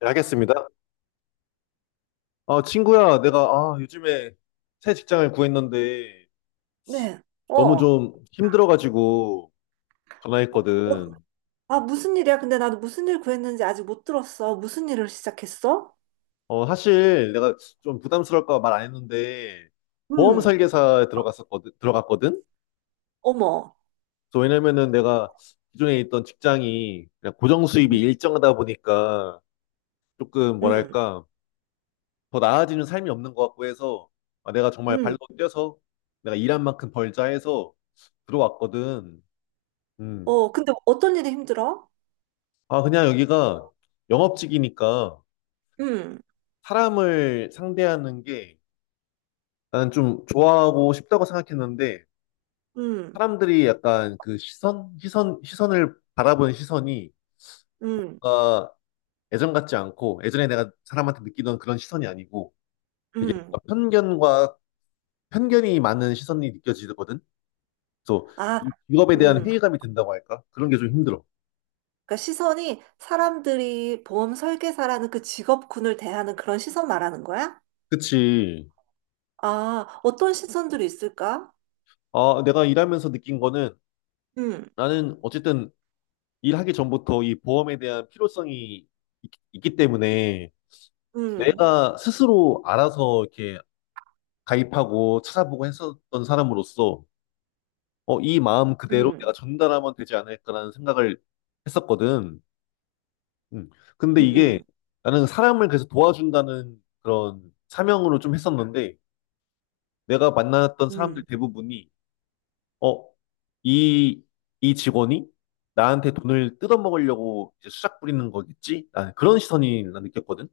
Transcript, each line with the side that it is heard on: left: 네, 겠습니다. 아, 친구야, 내가 아, 요즘에 새 직장을 구했는데
right: 네. 어.
left: 너무
right: 어.
left: 좀 힘들어가지고 전화했거든.
right: 아, 무슨 일이야? 근데 나도 무슨 일 구했는지 아직 못 들었어. 무슨 일을 시작했어?
left: 어, 사실 내가 좀 부담스러울까 말 안 했는데 보험
right: 음.
left: 설계사에 들어갔거든?
right: 어머.
left: 그래서 왜냐면은 내가 기존에 있던 직장이 그냥 고정 수입이
right: 음.
left: 일정하다 보니까 조금
right: 음.
left: 뭐랄까 더 나아지는 삶이 없는 것 같고 해서 아, 내가 정말 발로
right: 음.
left: 뛰어서 내가 일한 만큼 벌자 해서 들어왔거든. 음.
right: 어, 근데 어떤 일이 힘들어?
left: 아, 그냥 여기가 영업직이니까
right: 음.
left: 사람을 상대하는 게 나는 좀 좋아하고 싶다고 생각했는데
right: 음.
left: 사람들이 약간 그 시선을 바라보는 시선이
right: 음.
left: 뭔가 예전 같지 않고 예전에 내가 사람한테 느끼던 그런 시선이 아니고
right: 음.
left: 편견과 편견이 많은 시선이 느껴지거든. 그래서
right: 아,
left: 이 직업에 대한
right: 음.
left: 회의감이 든다고 할까? 그런 게 좀 힘들어.
right: 그러니까 시선이 사람들이 보험 설계사라는 그 직업군을 대하는 그런 시선 말하는 거야?
left: 그치.
right: 아, 어떤 시선들이 있을까?
left: 아, 내가 일하면서 느낀 거는
right: 음.
left: 나는 어쨌든 일하기 전부터 이 보험에 대한 필요성이 있기 때문에
right: 음.
left: 내가 스스로 알아서 이렇게 가입하고 찾아보고 했었던 사람으로서 어, 이 마음 그대로
right: 음.
left: 내가 전달하면 되지 않을까라는 생각을 했었거든. 음. 근데
right: 음.
left: 이게
right: 음.
left: 나는 사람을 그래서 도와준다는 그런 사명으로 좀 했었는데 내가 만났던 사람들
right: 음.
left: 대부분이 어, 이, 이 직원이 나한테 돈을 뜯어먹으려고 이제 수작 부리는 거겠지? 아, 그런 시선이 난 느꼈거든.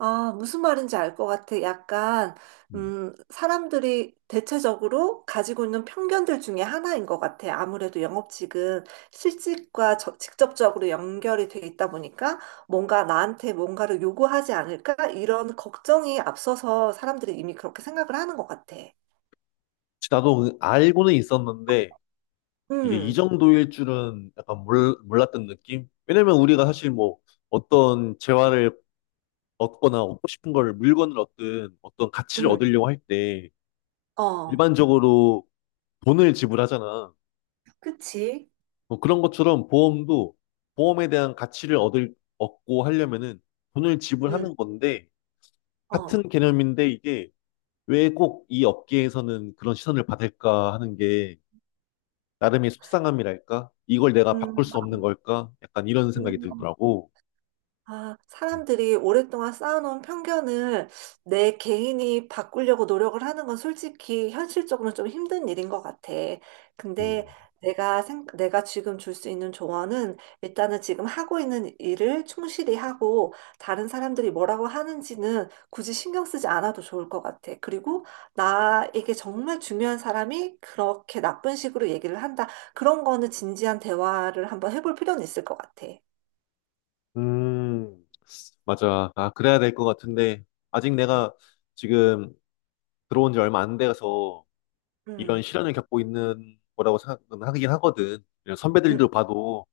right: 아, 무슨 말인지 알 것 같아. 약간,
left: 음.
right: 사람들이 대체적으로 가지고 있는 편견들 중에 하나인 것 같아. 아무래도 영업직은 실직과 직접적으로 연결이 돼 있다 보니까 뭔가 나한테 뭔가를 요구하지 않을까? 이런 걱정이 앞서서 사람들이 이미 그렇게 생각을 하는 것 같아.
left: 나도 알고는 있었는데 이게 이
right: 음,
left: 정도일 줄은 약간 몰랐던 느낌? 왜냐면 우리가 사실 뭐 어떤 재화를 얻거나 얻고 싶은 걸 물건을 얻든 어떤 가치를
right: 음,
left: 얻으려고 할 때
right: 어,
left: 일반적으로 돈을 지불하잖아.
right: 그치?
left: 뭐 그런 것처럼 보험도 보험에 대한 가치를 얻을 얻고 하려면은 돈을
right: 음,
left: 지불하는 건데
right: 어,
left: 같은 개념인데 이게 왜 꼭 이 업계에서는 그런 시선을 받을까 하는 게 나름의 속상함이랄까? 이걸 내가
right: 음,
left: 바꿀 수 없는 걸까? 약간 이런 생각이
right: 음.
left: 들더라고.
right: 아, 사람들이 오랫동안 쌓아놓은 편견을 내 개인이 바꾸려고 노력을 하는 건 솔직히 현실적으로 좀 힘든 일인 것 같아. 근데
left: 음,
right: 내가 지금 줄 수 있는 조언은 일단은 지금 하고 있는 일을 충실히 하고 다른 사람들이 뭐라고 하는지는 굳이 신경 쓰지 않아도 좋을 것 같아. 그리고 나에게 정말 중요한 사람이 그렇게 나쁜 식으로 얘기를 한다. 그런 거는 진지한 대화를 한번 해볼 필요는 있을 것 같아.
left: 음, 맞아. 아, 그래야 될 것 같은데, 아직
right: 음.
left: 내가 지금 들어온 지 얼마 안 돼서 이런
right: 음.
left: 시련을 겪고 있는 거라고 생각은 하긴 하거든. 그냥
right: 음.
left: 선배들도 봐도,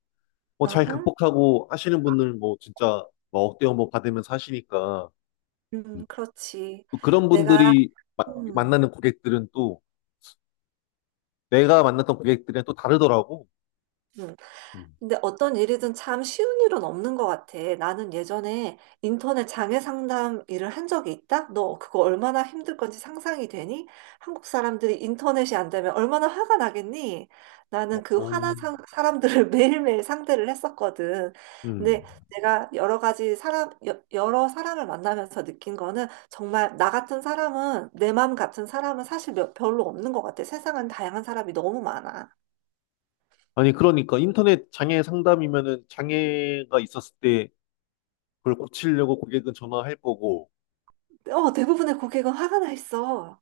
left: 뭐, 잘
right: 어허.
left: 극복하고 하시는 분들, 뭐, 진짜, 뭐 억대어 뭐 받으면서 하시니까, 음.
right: 그렇지.
left: 또 그런
right: 내가,
left: 분들이 마-
right: 어,
left: 만나는 고객들은 또, 내가 만났던 고객들이랑 또 다르더라고.
right: 음.
left: 음.
right: 근데 어떤 일이든 참 쉬운 일은 없는 것 같아. 나는 예전에 인터넷 장애 상담 일을 한 적이 있다? 너 그거 얼마나 힘들 건지 상상이 되니? 한국 사람들이 인터넷이 안 되면 얼마나 화가 나겠니? 나는 그
left: 어,
right: 화난
left: 음.
right: 사람들을 매일매일 상대를 했었거든. 근데
left: 음.
right: 내가 여러 가지 사람, 여러 사람을 만나면서 느낀 거는 정말 나 같은 사람은, 내 마음 같은 사람은 사실 별로 없는 것 같아. 세상은 다양한 사람이 너무 많아.
left: 아니, 그러니까 인터넷 장애 상담이면은 장애가 있었을 때 그걸 고치려고 고객은 전화할 거고,
right: 어, 대부분의 고객은 화가 나 있어.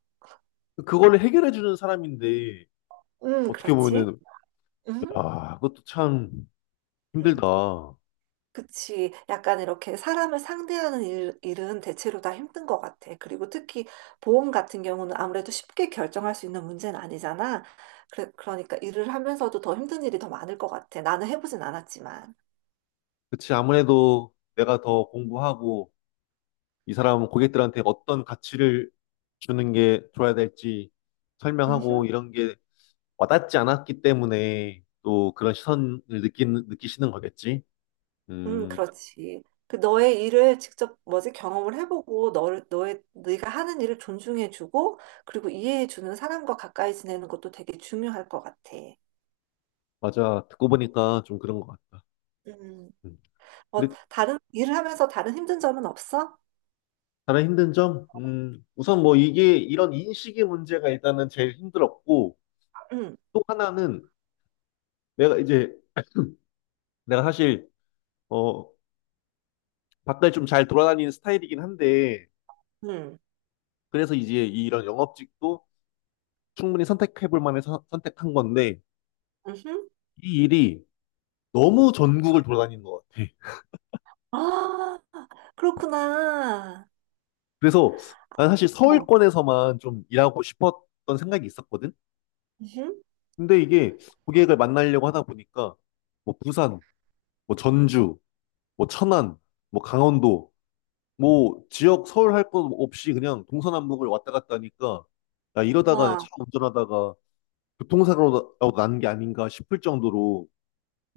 left: 그거를 해결해 주는 사람인데, 어떻게
right: 그렇지.
left: 보면은,
right: 음,
left: 야, 그것도 참
right: 음,
left: 힘들다.
right: 그치. 약간 이렇게 사람을 상대하는 일은 대체로 다 힘든 것 같아. 그리고 특히 보험 같은 경우는 아무래도 쉽게 결정할 수 있는 문제는 아니잖아. 그래, 그러니까 일을 하면서도 더 힘든 일이 더 많을 것 같아. 나는 해보진 않았지만.
left: 그치, 아무래도 내가 더 공부하고, 이 사람은 고객들한테 어떤 가치를 주는 게 줘야 될지 설명하고,
right: 음흠.
left: 이런 게 와닿지 않았기 때문에 또 그런 시선을 느끼시는 거겠지? 음,
right: 그렇지. 그 너의 일을 직접 뭐지 경험을 해보고 너를 너의 네가 하는 일을 존중해주고 그리고 이해해주는 사람과 가까이 지내는 것도 되게 중요할 것 같아.
left: 맞아. 듣고 보니까 좀 그런 것 같다.
right: 음.
left: 음.
right: 어,
left: 근데
right: 다- 른 일을 하면서 다른 힘든 점은 없어?
left: 가장 힘든 점? 우선 뭐 이게 이런 인식의 문제가 일단은 제일 힘들었고,
right: 응,
left: 또 하나는 내가 이제, 내가 사실, 어, 바깥에 좀 잘 돌아다니는 스타일이긴 한데,
right: 응,
left: 그래서 이제 이런 영업직도 충분히 선택해볼 만해 선택한 건데,
right: 응.
left: 이 일이 너무 전국을 돌아다니는 것 같아.
right: 아, 그렇구나.
left: 그래서 난 사실
right: 어,
left: 서울권에서만 좀 일하고 싶었던 생각이 있었거든?
right: 응.
left: 근데 이게 고객을 만나려고 하다 보니까, 뭐 부산, 뭐 전주, 뭐 천안, 뭐 강원도, 뭐 지역 서울 할 것 없이 그냥 동서남북을 왔다 갔다 하니까 야 이러다가
right: 와.
left: 차 운전하다가 교통사고라도 나는 게 아닌가 싶을 정도로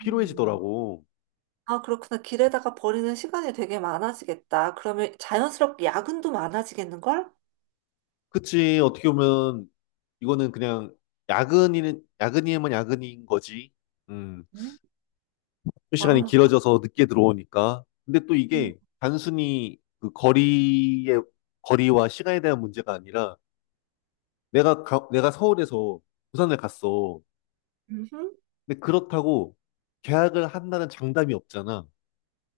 right: 음. 아, 그렇구나. 길에다가 버리는 시간이 되게 많아지겠다. 그러면 자연스럽게 야근도 많아지겠는걸?
left: 그치, 어떻게 보면 이거는 그냥 야근이는 야근이면 야근인 거지. 음,
right: 응.
left: 출근 시간이
right: 와, 그렇
left: 길어져서 늦게 들어오니까. 근데 또
right: 음.
left: 이게 단순히 그 거리의 거리와 시간에 대한 문제가 아니라 내가 서울에서 부산을 갔어.
right: 음. 응.
left: 근데 그렇다고 계약을 한다는 장담이 없잖아.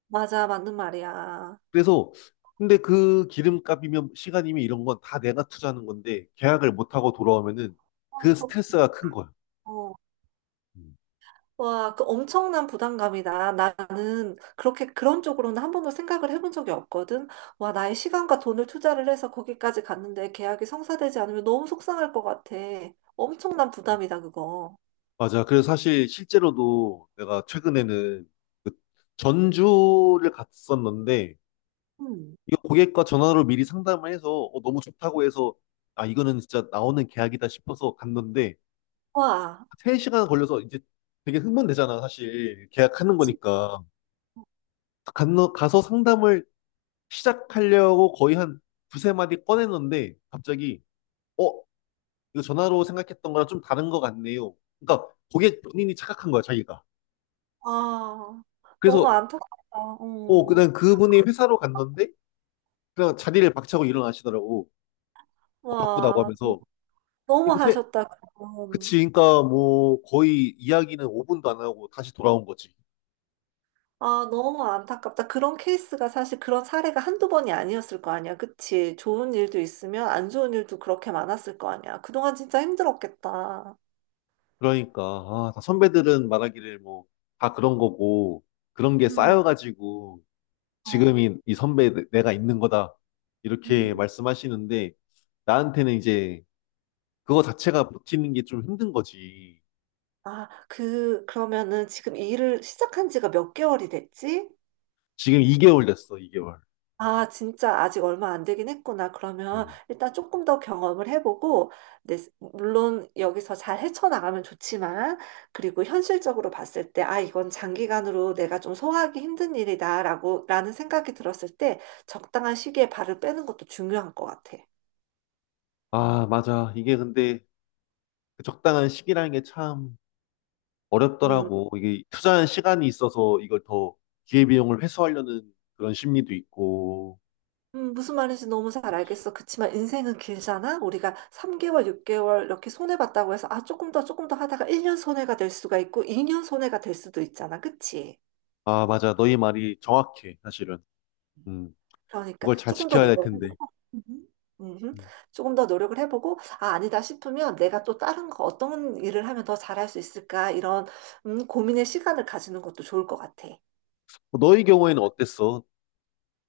right: 맞아, 맞는 말이야.
left: 그래서 근데 그 기름값이면 시간이면 이런 건 다 내가 투자하는 건데 계약을 못 하고 돌아오면은
right: 아,
left: 그
right: 그렇구나.
left: 스트레스가 큰 거야.
right: 어.
left: 음.
right: 와, 그 엄청난 부담감이다. 나는 그렇게 그런 쪽으로는 한 번도 생각을 해본 적이 없거든. 와, 나의 시간과 돈을 투자를 해서 거기까지 갔는데 계약이 성사되지 않으면 너무 속상할 것 같아. 엄청난 부담이다, 그거.
left: 맞아. 그래서 사실 실제로도 내가 최근에는 그 전주를 갔었는데
right: 음.
left: 이거 고객과 전화로 미리 상담을 해서 어, 너무 좋다고 해서 아 이거는 진짜 나오는 계약이다 싶어서 갔는데
right: 와,
left: 3시간 걸려서 이제 되게 흥분되잖아 사실 계약하는
right: 그치.
left: 거니까. 가서 상담을 시작하려고 거의 한 두세 마디 꺼냈는데 갑자기 어 이거 전화로 생각했던 거랑 좀 다른 것 같네요. 그러니까 고객 본인이 착각한 거야 자기가.
right: 아, 너무
left: 그래서
right: 안타깝다.
left: 어
right: 어,
left: 그냥 그분이 회사로 갔는데 그냥 자리를 박차고 일어나시더라고. 어, 바쁘다고
right: 와,
left: 하면서
right: 너무
left: 이거 세
right: 하셨다, 그럼.
left: 그치 그러니까 뭐 거의 이야기는 5분도 안 하고 다시 돌아온 거지.
right: 아, 너무 안타깝다. 그런 케이스가 사실 그런 사례가 한두 번이 아니었을 거 아니야. 그치? 좋은 일도 있으면 안 좋은 일도 그렇게 많았을 거 아니야. 그동안 진짜 힘들었겠다.
left: 그러니까 아, 다 선배들은 말하기를 뭐 다 그런 거고 그런 게
right: 음,
left: 쌓여가지고
right: 어.
left: 지금이 이 선배 가 있는 거다. 이렇게
right: 음.
left: 말씀하시는데 나한테는 이제 그거 자체가 버티는 게 좀 힘든 거지.
right: 아, 그러면은 지금 일을 시작한 지가 몇 개월이 됐지?
left: 지금 2개월 됐어, 2개월.
right: 아, 진짜 아직 얼마 안 되긴 했구나. 그러면 일단 조금 더 경험을 해보고, 내, 물론 여기서 잘 헤쳐나가면 좋지만, 그리고 현실적으로 봤을 때, 아, 이건 장기간으로 내가 좀 소화하기 힘든 라는 생각이 들었을 때, 적당한 시기에 발을 빼는 것도 중요한 것 같아.
left: 아, 맞아. 이게 근데 그 적당한 시기라는 게 참
right: 음,
left: 어렵더라고. 이게 투자한 시간이 있어서 이걸 더 기회비용을 회수하려는 그런 심리도 있고.
right: 무슨 말인지 너무 잘 알겠어. 그치만 인생은 길잖아? 우리가 3개월, 6개월 이렇게 손해봤다고 해서, 아, 조금 더 하다가 1년 손해가 될 수가 있고, 2년 손해가 될 수도 있잖아. 그치?
left: 아, 맞아. 너희 말이 정확해, 사실은. 음,
right: 그러니까
left: 그걸 잘
right: 조금 더
left: 지켜야 될
right: 노력을
left: 텐데.
right: 해보고, 음, 음,
left: 음.
right: 조금 더 노력을 해보고, 아, 아니다 싶으면 내가 또 다른 거 어떤 일을 하면 더 잘할 수 있을까, 이런 고민의 시간을 가지는 것도 좋을 것 같아.
left: 너희 경우에는 어땠어?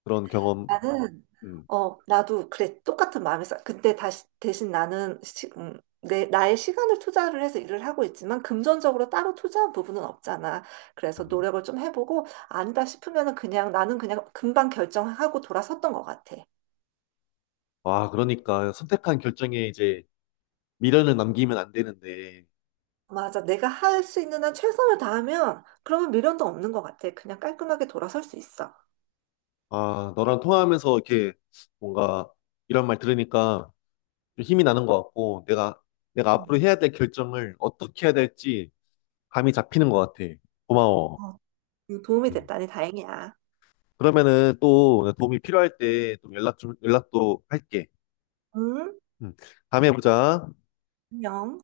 left: 그런 경험.
right: 나는,
left: 음.
right: 어, 나도 그래, 똑같은 마음에서, 근데 대신 나의 시간을 투자를 해서 일을 하고 있지만, 금전적으로 따로 투자한 부분은 없잖아. 그래서
left: 음.
right: 노력을 좀 해보고, 아니다 싶으면은 그냥, 나는 그냥 금방 결정하고 돌아섰던 것 같아.
left: 와, 그러니까 선택한 결정에 이제 미련을 남기면 안 되는데,
right: 맞아. 내가 할 수 있는 한 최선을 다하면 그러면 미련도 없는 것 같아. 그냥 깔끔하게 돌아서수 있어.
left: 아, 너랑 통화하면서 이렇게 뭔가 이런 말 들으니까 좀 힘이 나는 것 같고, 내가, 내가 앞으로
right: 음.
left: 해야 될 결정을 어떻게 해야 될지 감이 잡히는 것 같아. 고마워.
right: 어, 도움이
left: 음.
right: 됐다니 다행이야.
left: 그러면은 또 도움이 필요할 때 또 연락 좀, 연락도 할게.
right: 응?
left: 음. 다음에 보자.
right: 안녕.